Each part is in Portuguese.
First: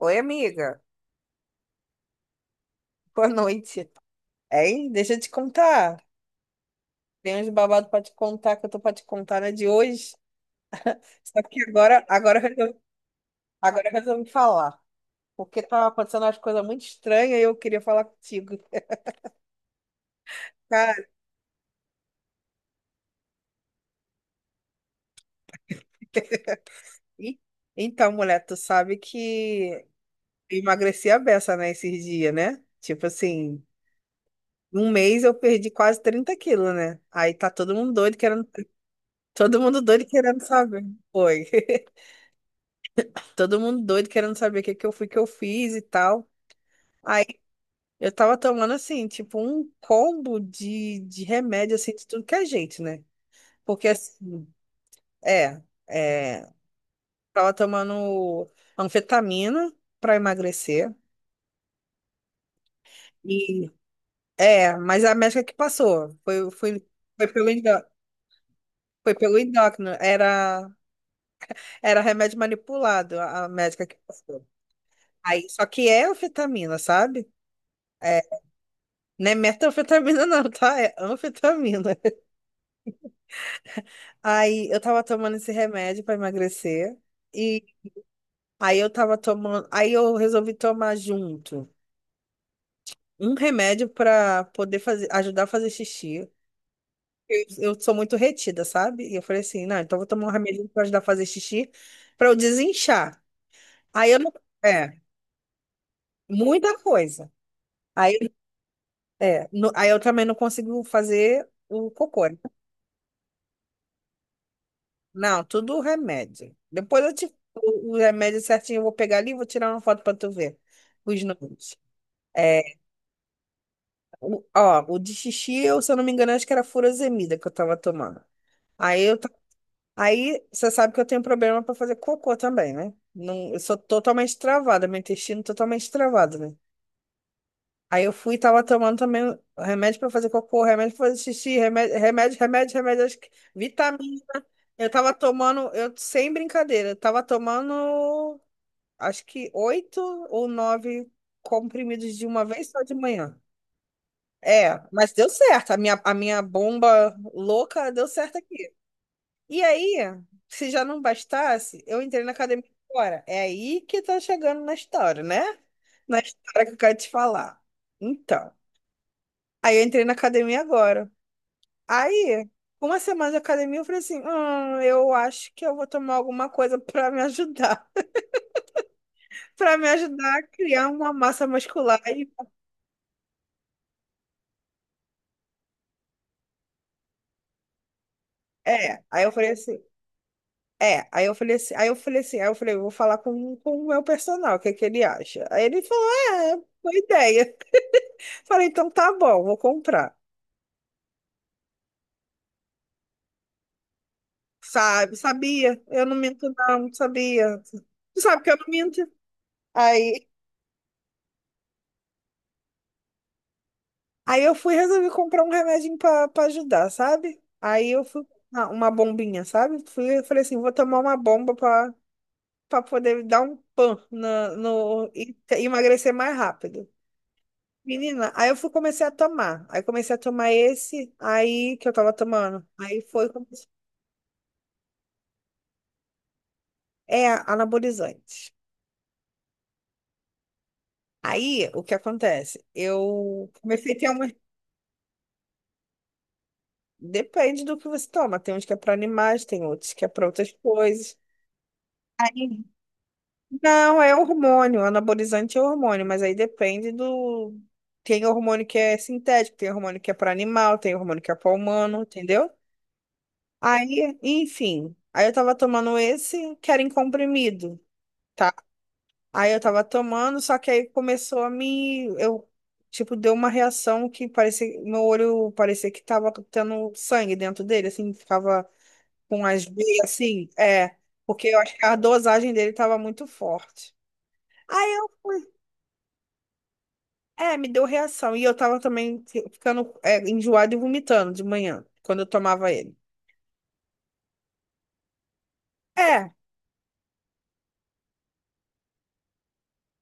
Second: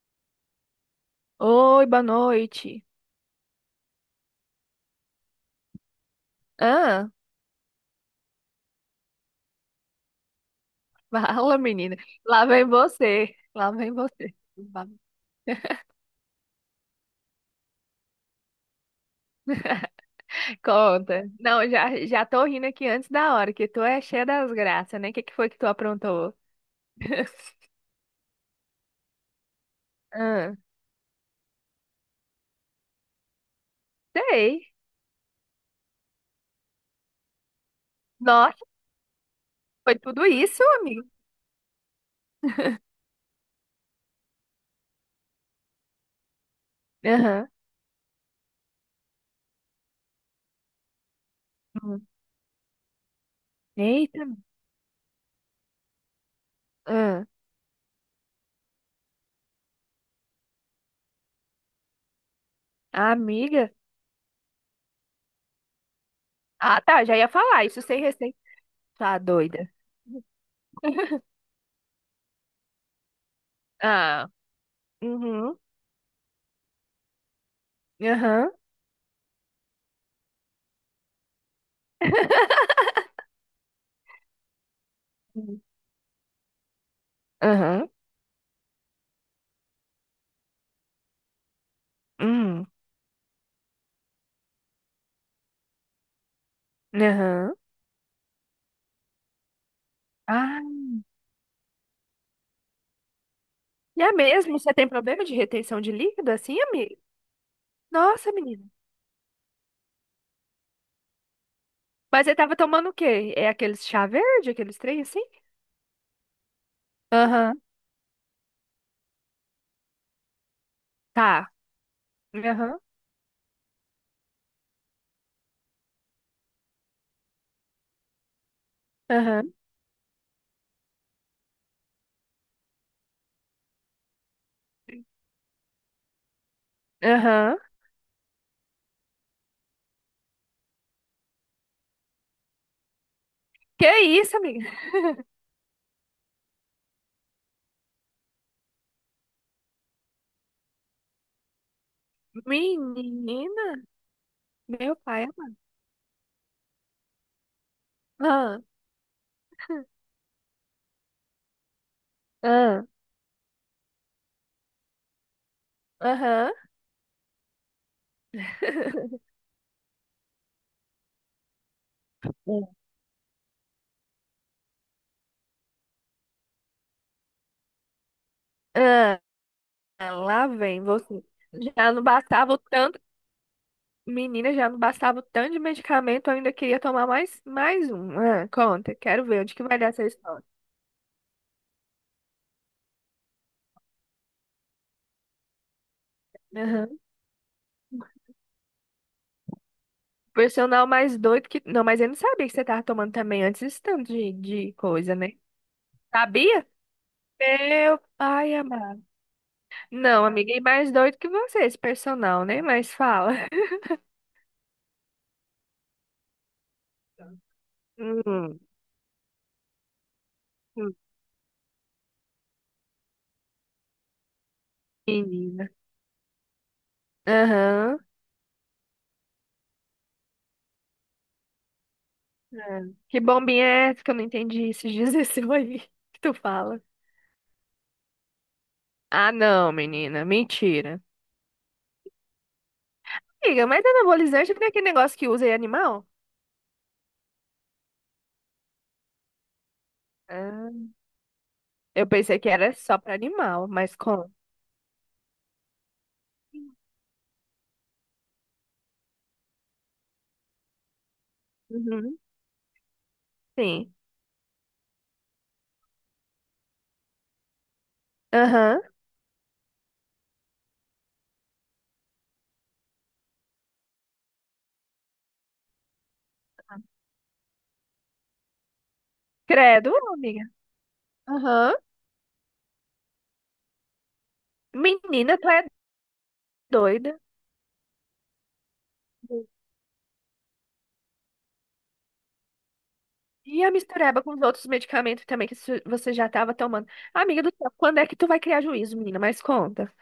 Oi, amiga. Oi, boa noite. Boa noite. Hein? Deixa eu te contar. Ah, Tem uns babados pra te contar que eu tô pra te contar, né, de hoje. Só fala, que menina. Lá vem você. Lá agora eu vem resolvi você. falar. Porque tava acontecendo umas coisas muito estranhas e eu queria falar contigo. Cara, Conta. Não, já tô rindo aqui antes da hora, que tu é cheia das graças, né? O que que foi que tu aprontou? e- então, mulher, tu sabe que Ah, eu emagreci a beça, né, esses dias, né? Tipo assim, sei. num mês eu perdi quase 30 quilos, né? Aí tá Nossa, todo mundo foi doido tudo querendo isso, saber. amigo. Foi. Todo mundo doido querendo saber o que que eu fui que eu fiz e tal. Aí Aham. eu tava tomando assim, tipo, um combo de remédio assim de Hum. tudo que é jeito, né? Porque Eita. assim, é, é, Ah, tava tomando anfetamina pra emagrecer e amiga. Mas a médica que passou, Ah, tá, já foi ia pelo falar isso endó- sem receita. foi Tá pelo doida. endócrino, era era remédio manipulado, a médica que Ah, passou. Aí uhum, só que é anfetamina, sabe? É, aham, não é metanfetamina, não, tá? É anfetamina. Aí eu tava tomando esse uhum. remédio pra emagrecer e Aham, aí eu resolvi tomar junto uhum. um remédio pra poder fazer, ajudar a fazer xixi. Eu, Aham. eu sou muito retida, sabe? E eu falei assim, não, então eu vou tomar um Ah, remédio pra ajudar a fazer xixi pra eu desinchar. e Aí é eu não, mesmo? Você tem é, problema de retenção de líquido assim, muita amiga? coisa. Aí, Nossa, menina. Aí eu também não consigo fazer o cocô, Mas você né? tava tomando o quê? É aqueles chá verde, aqueles trem assim? Não, tudo remédio. Depois eu te, Aham. O remédio certinho eu vou pegar ali e vou tirar uma foto pra tu ver os Tá. números. É, Aham. Ó, o de xixi, se eu não me engano, acho que era furosemida que eu tava tomando. Aí eu, ta- Aham. aí você sabe que eu tenho problema pra fazer cocô também, né? Não, eu sou totalmente travada, meu intestino totalmente travado, né? Aham. Aí eu fui e tava tomando também remédio pra fazer cocô, remédio pra fazer xixi, remédio, remédio, remédio, remédio, acho que Que vitamina. isso, amiga? Eu tava tomando, eu sem brincadeira, eu tava tomando acho que oito ou nove comprimidos de uma vez só de manhã. Menina? É, Meu mas pai deu amado. certo. A minha bomba louca deu certo Ah. aqui. E aí, se já não bastasse, eu entrei na academia Ah. agora. É aí que tá chegando na história, né? Na Aham. história que eu quero te falar. Então, aí eu entrei na academia agora. Aí, com uma semana de academia, eu falei assim: eu acho que eu vou tomar alguma coisa pra me ajudar. Ah, Pra me ajudar a lá vem criar uma você. massa Já muscular. não bastava o tanto, menina, já não bastava o tanto de medicamento, eu ainda queria tomar mais um. Ah, conta, É, aí quero eu ver falei onde que vai assim. dar essa história. É, aí eu falei, eu vou falar com o meu personal, o que que ele acha? Aí ele falou, é, boa Aham. ideia. Falei, então tá bom, vou comprar. Por mais doido que. Não, mas eu não sabia que você tava tomando também antes esse tanto de coisa, Sabe, né? sabia? Eu não minto Sabia? não, sabia. Meu Tu sabe que pai eu não minto? amado. Não, Aí, amiga, e mais doido que você, esse personal, né? Mas fala. aí eu fui resolver comprar um remedinho pra ajudar, sabe? Aí eu fui, Hum, uma bombinha, sabe? Fui, eu falei assim, vou hum, tomar uma bomba pra poder dar um pan na, no, e menina. emagrecer mais rápido. Aham. Menina, aí eu fui, comecei a tomar. Aí comecei a tomar esse aí que eu tava tomando. Ah, que bombinha é essa que eu não entendi esses dias esse aí que tu fala? É anabolizante. Ah, não, menina. Mentira. Aí, o que acontece? Eu Amiga, mas comecei a ter uma. anabolizante não é aquele negócio que usa em animal? Depende do que você toma. Tem uns que é para animais, tem outros que é para outras Ah, coisas. eu pensei que Aí- era só pra animal, mas Não, é como? hormônio. Anabolizante é hormônio, mas aí depende do. Tem hormônio que é sintético, tem hormônio que é para animal, tem hormônio que é para humano, Uhum, entendeu? sim. Aí, enfim. Aí eu tava tomando esse que era em comprimido. Tá. Aham. Aí eu tava tomando, só que aí começou a me. Tipo, deu uma reação que parecia. Meu olho parecia que tava tendo sangue dentro dele, assim, ficava com as Credo, veias, amiga. assim. É, porque eu Aham. acho que a dosagem dele tava muito forte. Aí eu Menina, tu fui. é doida. É, me deu reação. E eu tava também ficando, enjoada e vomitando de manhã, quando eu tomava ele. E a mistureba com os outros medicamentos também que você já É, estava tomando. Amiga do céu, quando é que tu vai criar juízo, menina? Mas conta.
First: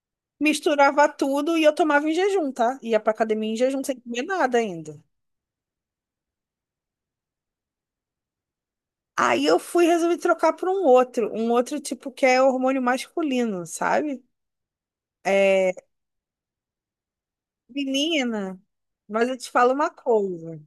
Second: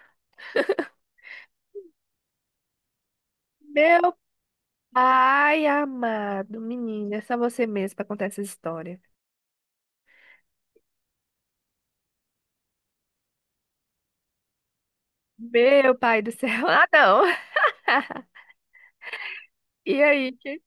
misturava tudo e eu tomava em jejum, tá? Ia pra academia em jejum sem Meu comer nada ainda. pai amado, menina, é só você mesmo pra contar essa história. Aí eu fui resolver trocar por um outro tipo que é hormônio masculino, sabe? É, Meu pai do céu. Ah, não. menina, mas eu te falo uma E aí? coisa.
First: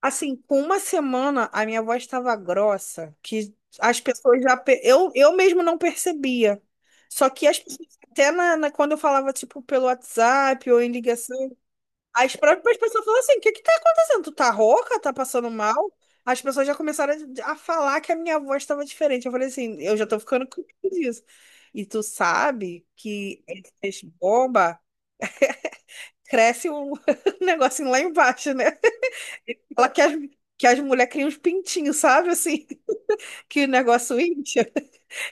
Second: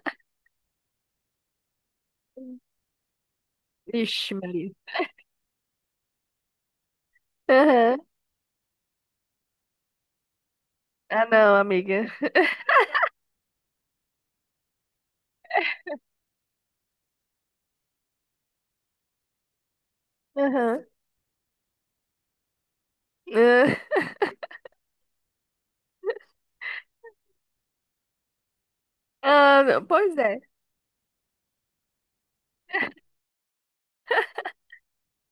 Assim, com uma semana a minha voz estava grossa, que as Ixi, pessoas já. Maria. Eu mesmo não percebia. Só que as pessoas, Aham. até quando eu falava, tipo, pelo WhatsApp ou em Ah, ligação. não, amiga. As próprias pessoas falam assim: o que que tá acontecendo? Tu tá rouca? Tá passando mal? As pessoas já começaram a falar que a minha voz estava diferente. Eu falei assim: eu já tô ficando com Aham. medo disso. E tu sabe que Ah, essas bombas cresce um negocinho lá embaixo, né? ah, não, Fala que as, pois é. que as mulheres criam uns pintinhos, sabe? Assim, que o negócio incha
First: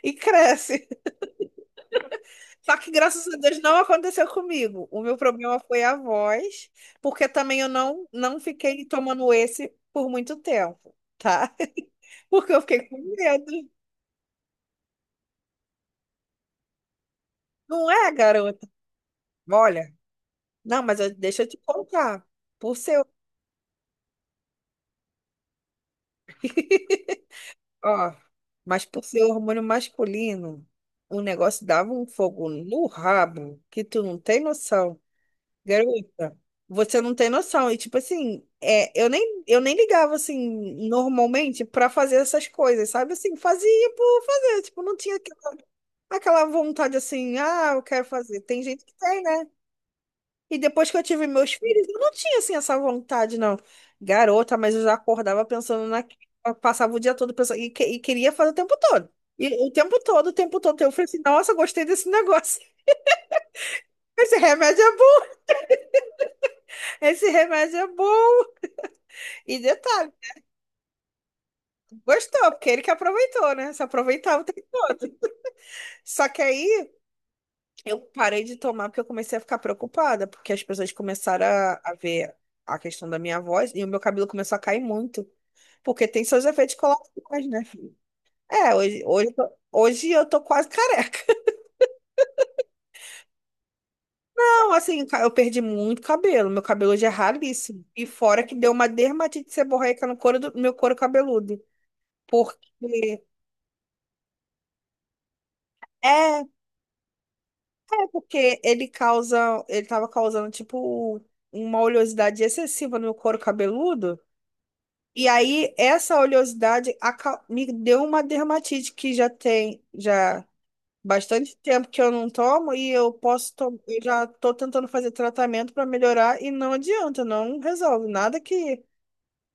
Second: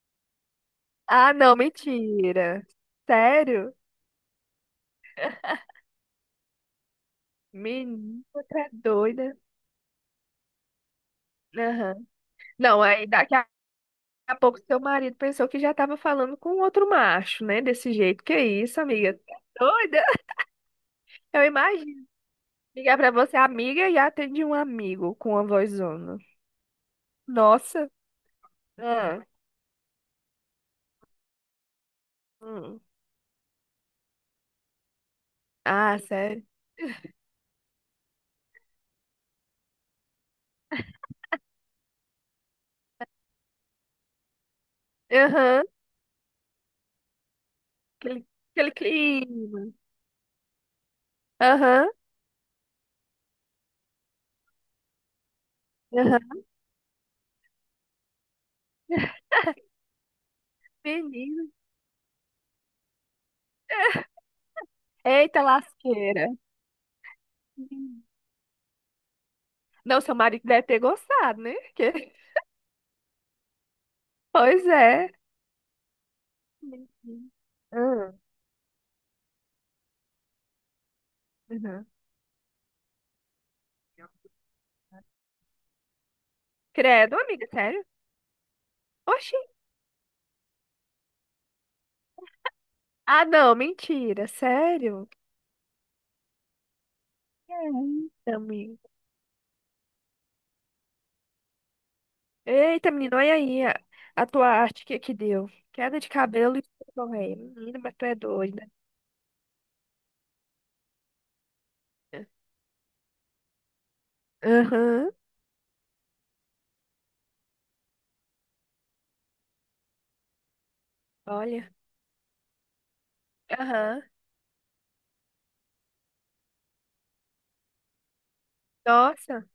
e cresce. Ah, não, mentira. Só que graças a Deus Sério? não aconteceu comigo. O meu problema foi a voz, porque também eu não, Menina, não tá fiquei tomando doida. esse por muito tempo, tá? Aham. Porque eu Não, fiquei com aí daqui a medo. a pouco seu marido pensou que já tava falando com outro macho, né? Não Desse é, jeito. Que garota? isso, amiga? Tá Olha, doida? não, mas deixa Eu eu te imagino contar. Por ligar seu. pra você, amiga, e atende um amigo com uma vozona. Nossa. Ó, mas por Ah, ser hormônio masculino, o negócio dava um fogo hum. no rabo que tu não tem noção. Ah, Garota, sério? você não tem noção. E tipo assim, eu nem ligava assim normalmente pra fazer essas coisas, sabe? Assim, fazia por fazer, tipo, não tinha Aham. aquela vontade assim, ah, eu quero Aquele, fazer. Tem aquele gente que tem, né? clima. E depois que eu tive meus filhos, Aham. eu não tinha assim essa vontade, não. Garota, mas eu já acordava pensando naquilo, Aham. eu passava o dia todo pensando e queria fazer o tempo todo. E o tempo todo, eu falei assim, Menina. nossa, gostei desse negócio. Esse remédio é bom, Eita lasqueira. esse remédio é bom. E Não, detalhe. seu marido deve ter gostado, né? Gostou, porque ele que aproveitou, né? Se aproveitava o tempo Pois é. todo. Só que aí Mentira. eu Ah, parei de tomar porque eu comecei a ficar preocupada, porque as pessoas começaram a, uhum. a ver a questão da minha voz e o meu cabelo começou a cair muito, porque tem seus efeitos Credo, colaterais, amiga, né, sério? filho? É, Oxi. Hoje eu tô quase careca. Ah, não, mentira, Não, assim, sério? Eu perdi muito cabelo. Meu cabelo hoje é ralíssimo. E Eita, fora que deu uma amiga. dermatite seborreica no couro do meu couro cabeludo. Porque. Eita, menino, olha aí a tua arte que deu. Queda de É, cabelo e correia. Menina, mas tu É é porque doida. ele causa, ele tava causando tipo uma oleosidade excessiva no meu couro cabeludo. Aham, E aí essa oleosidade me deu uma dermatite que já tem já bastante olha. tempo que eu não tomo e eu posso tomar, eu Aham. já tô tentando fazer tratamento para melhorar e não adianta, não resolve nada que Nossa.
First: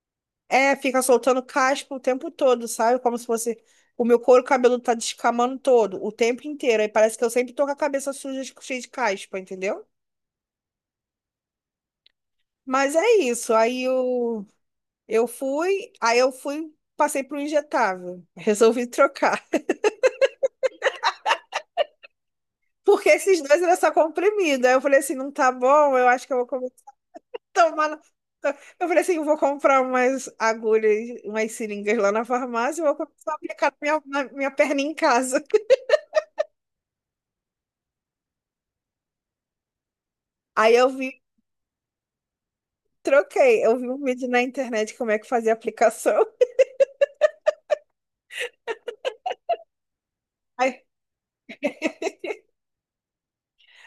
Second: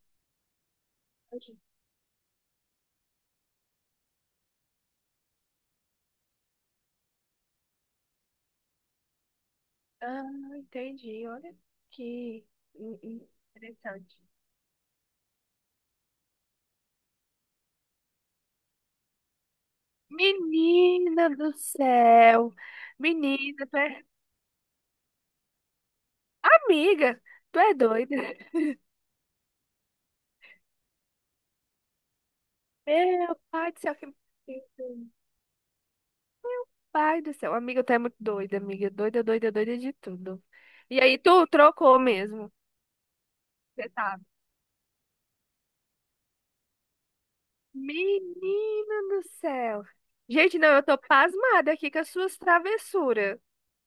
fica soltando caspa o tempo todo, sabe? Como se fosse o meu couro cabeludo tá descamando todo, o tempo inteiro. Aí parece que eu sempre tô com a cabeça suja, cheia de caspa, entendeu? Ah, entendi, olha que Mas in- é in- isso. Aí interessante. Eu fui, aí eu fui, passei para o injetável. Resolvi trocar. Menina do céu. Porque esses dois Menina, era tu só é... comprimido. Aí eu falei assim, não tá bom, eu acho que eu vou Amiga, tu é tomar. Doida. Eu falei assim, eu vou comprar umas agulhas, umas seringas lá na farmácia e vou começar a Meu aplicar pai do céu, na minha, na minha perna em casa. pai do céu. Amiga, tu é muito doida, amiga. Doida, doida, doida de tudo. Aí eu E aí, vi, tu trocou mesmo. troquei. Eu vi Você um sabe. vídeo na internet como é que fazia a aplicação. Menina do céu. Gente, não, eu Aí, tô pasmada aqui com as suas travessuras,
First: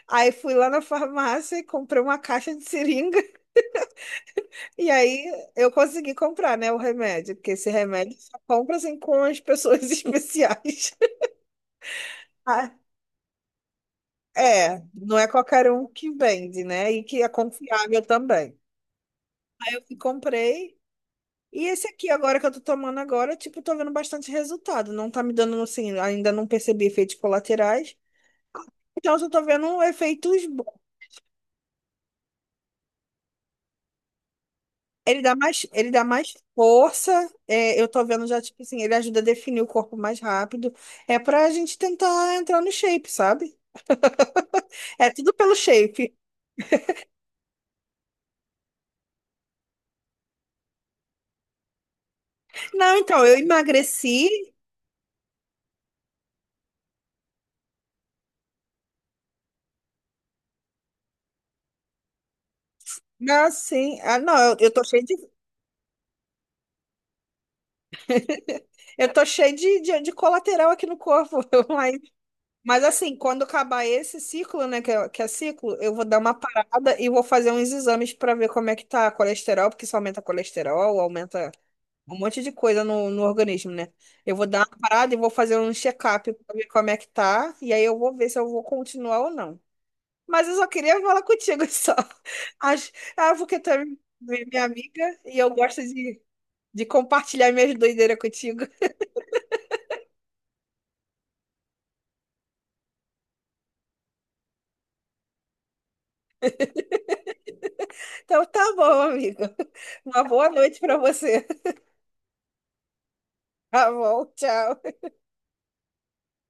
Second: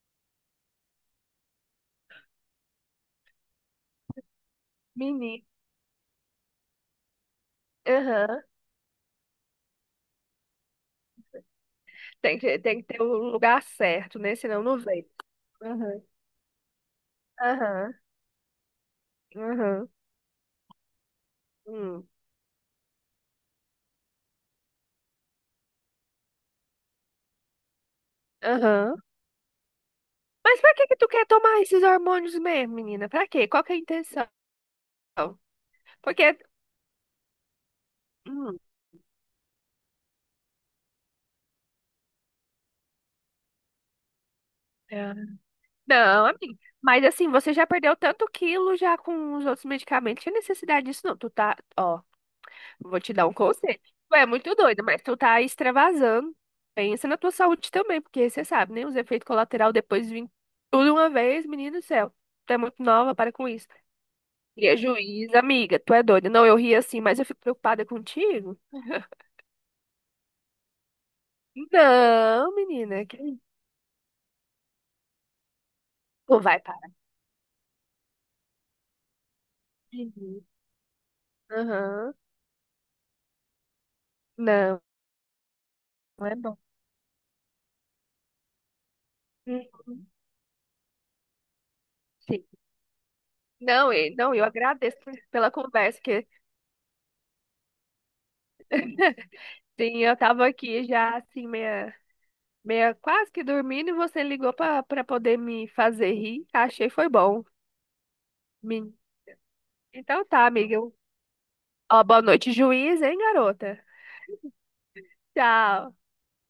aí fui lá na farmácia e comprei uma caixa de seringa. E aí menina. eu consegui comprar, né, o remédio, porque esse remédio só Aham. compra assim com as pessoas especiais. Tem que, Ah, tem que ter o lugar certo, né? Senão não é, vem. não é qualquer um Aham. que vende, né? E que é Aham. confiável também. Eu Aham. fui, comprei. E esse Hum. aqui agora que eu tô tomando agora, tipo, tô vendo bastante resultado. Não tá me dando, assim, ainda não percebi efeitos colaterais. Aham. Então, eu só tô vendo efeitos Mas pra bons. que que tu quer tomar esses hormônios mesmo, menina? Pra quê? Qual que é a intenção? Ele dá mais Porque... força. Eu tô vendo já, Hum. tipo assim, ele ajuda a definir o corpo mais rápido. É pra gente tentar entrar no shape, sabe? É tudo pelo shape. Não, amiga. Mas assim, você já perdeu tanto quilo já com os outros medicamentos. Tinha necessidade disso, não. Tu tá, ó, Não, vou te então, dar um eu conselho. Tu é emagreci. muito doida, mas tu tá extravasando. Pensa na tua saúde também, porque você sabe, né? Os efeitos colaterais depois vêm tudo uma vez, menino do céu. Tu é muito nova, para com Não, isso. sim. Ah, não, Prejuízo, amiga, tu é doida. Não, eu ri assim, mas eu fico preocupada contigo. eu tô cheio de colateral aqui no corpo. Mas, Não, mas menina, assim, quando acabar esse ciclo, né, que é ciclo, eu vou dar uma tu vai parar. parada e vou fazer uns exames pra ver como é que tá a colesterol, porque isso De aumenta colesterol, aumenta Aham. um monte de coisa no organismo, né? Eu vou dar uma Não, parada e vou fazer um não check-up é pra bom. ver como é que tá, e aí eu vou ver se eu vou continuar ou não. Uhum. Mas eu só queria falar contigo só. Sim. Ah, porque tu é Não, não, eu minha agradeço amiga e eu pela gosto conversa, de, que de compartilhar minhas doideiras contigo. sim, eu tava aqui já assim, meia quase que dormindo, e você ligou pra poder me fazer rir. Achei foi bom. Então tá bom, Me- amigo. Uma Então tá, boa noite amiga. pra você. Ó, boa noite, juiz, hein, garota? Tá bom, tchau. Tchau.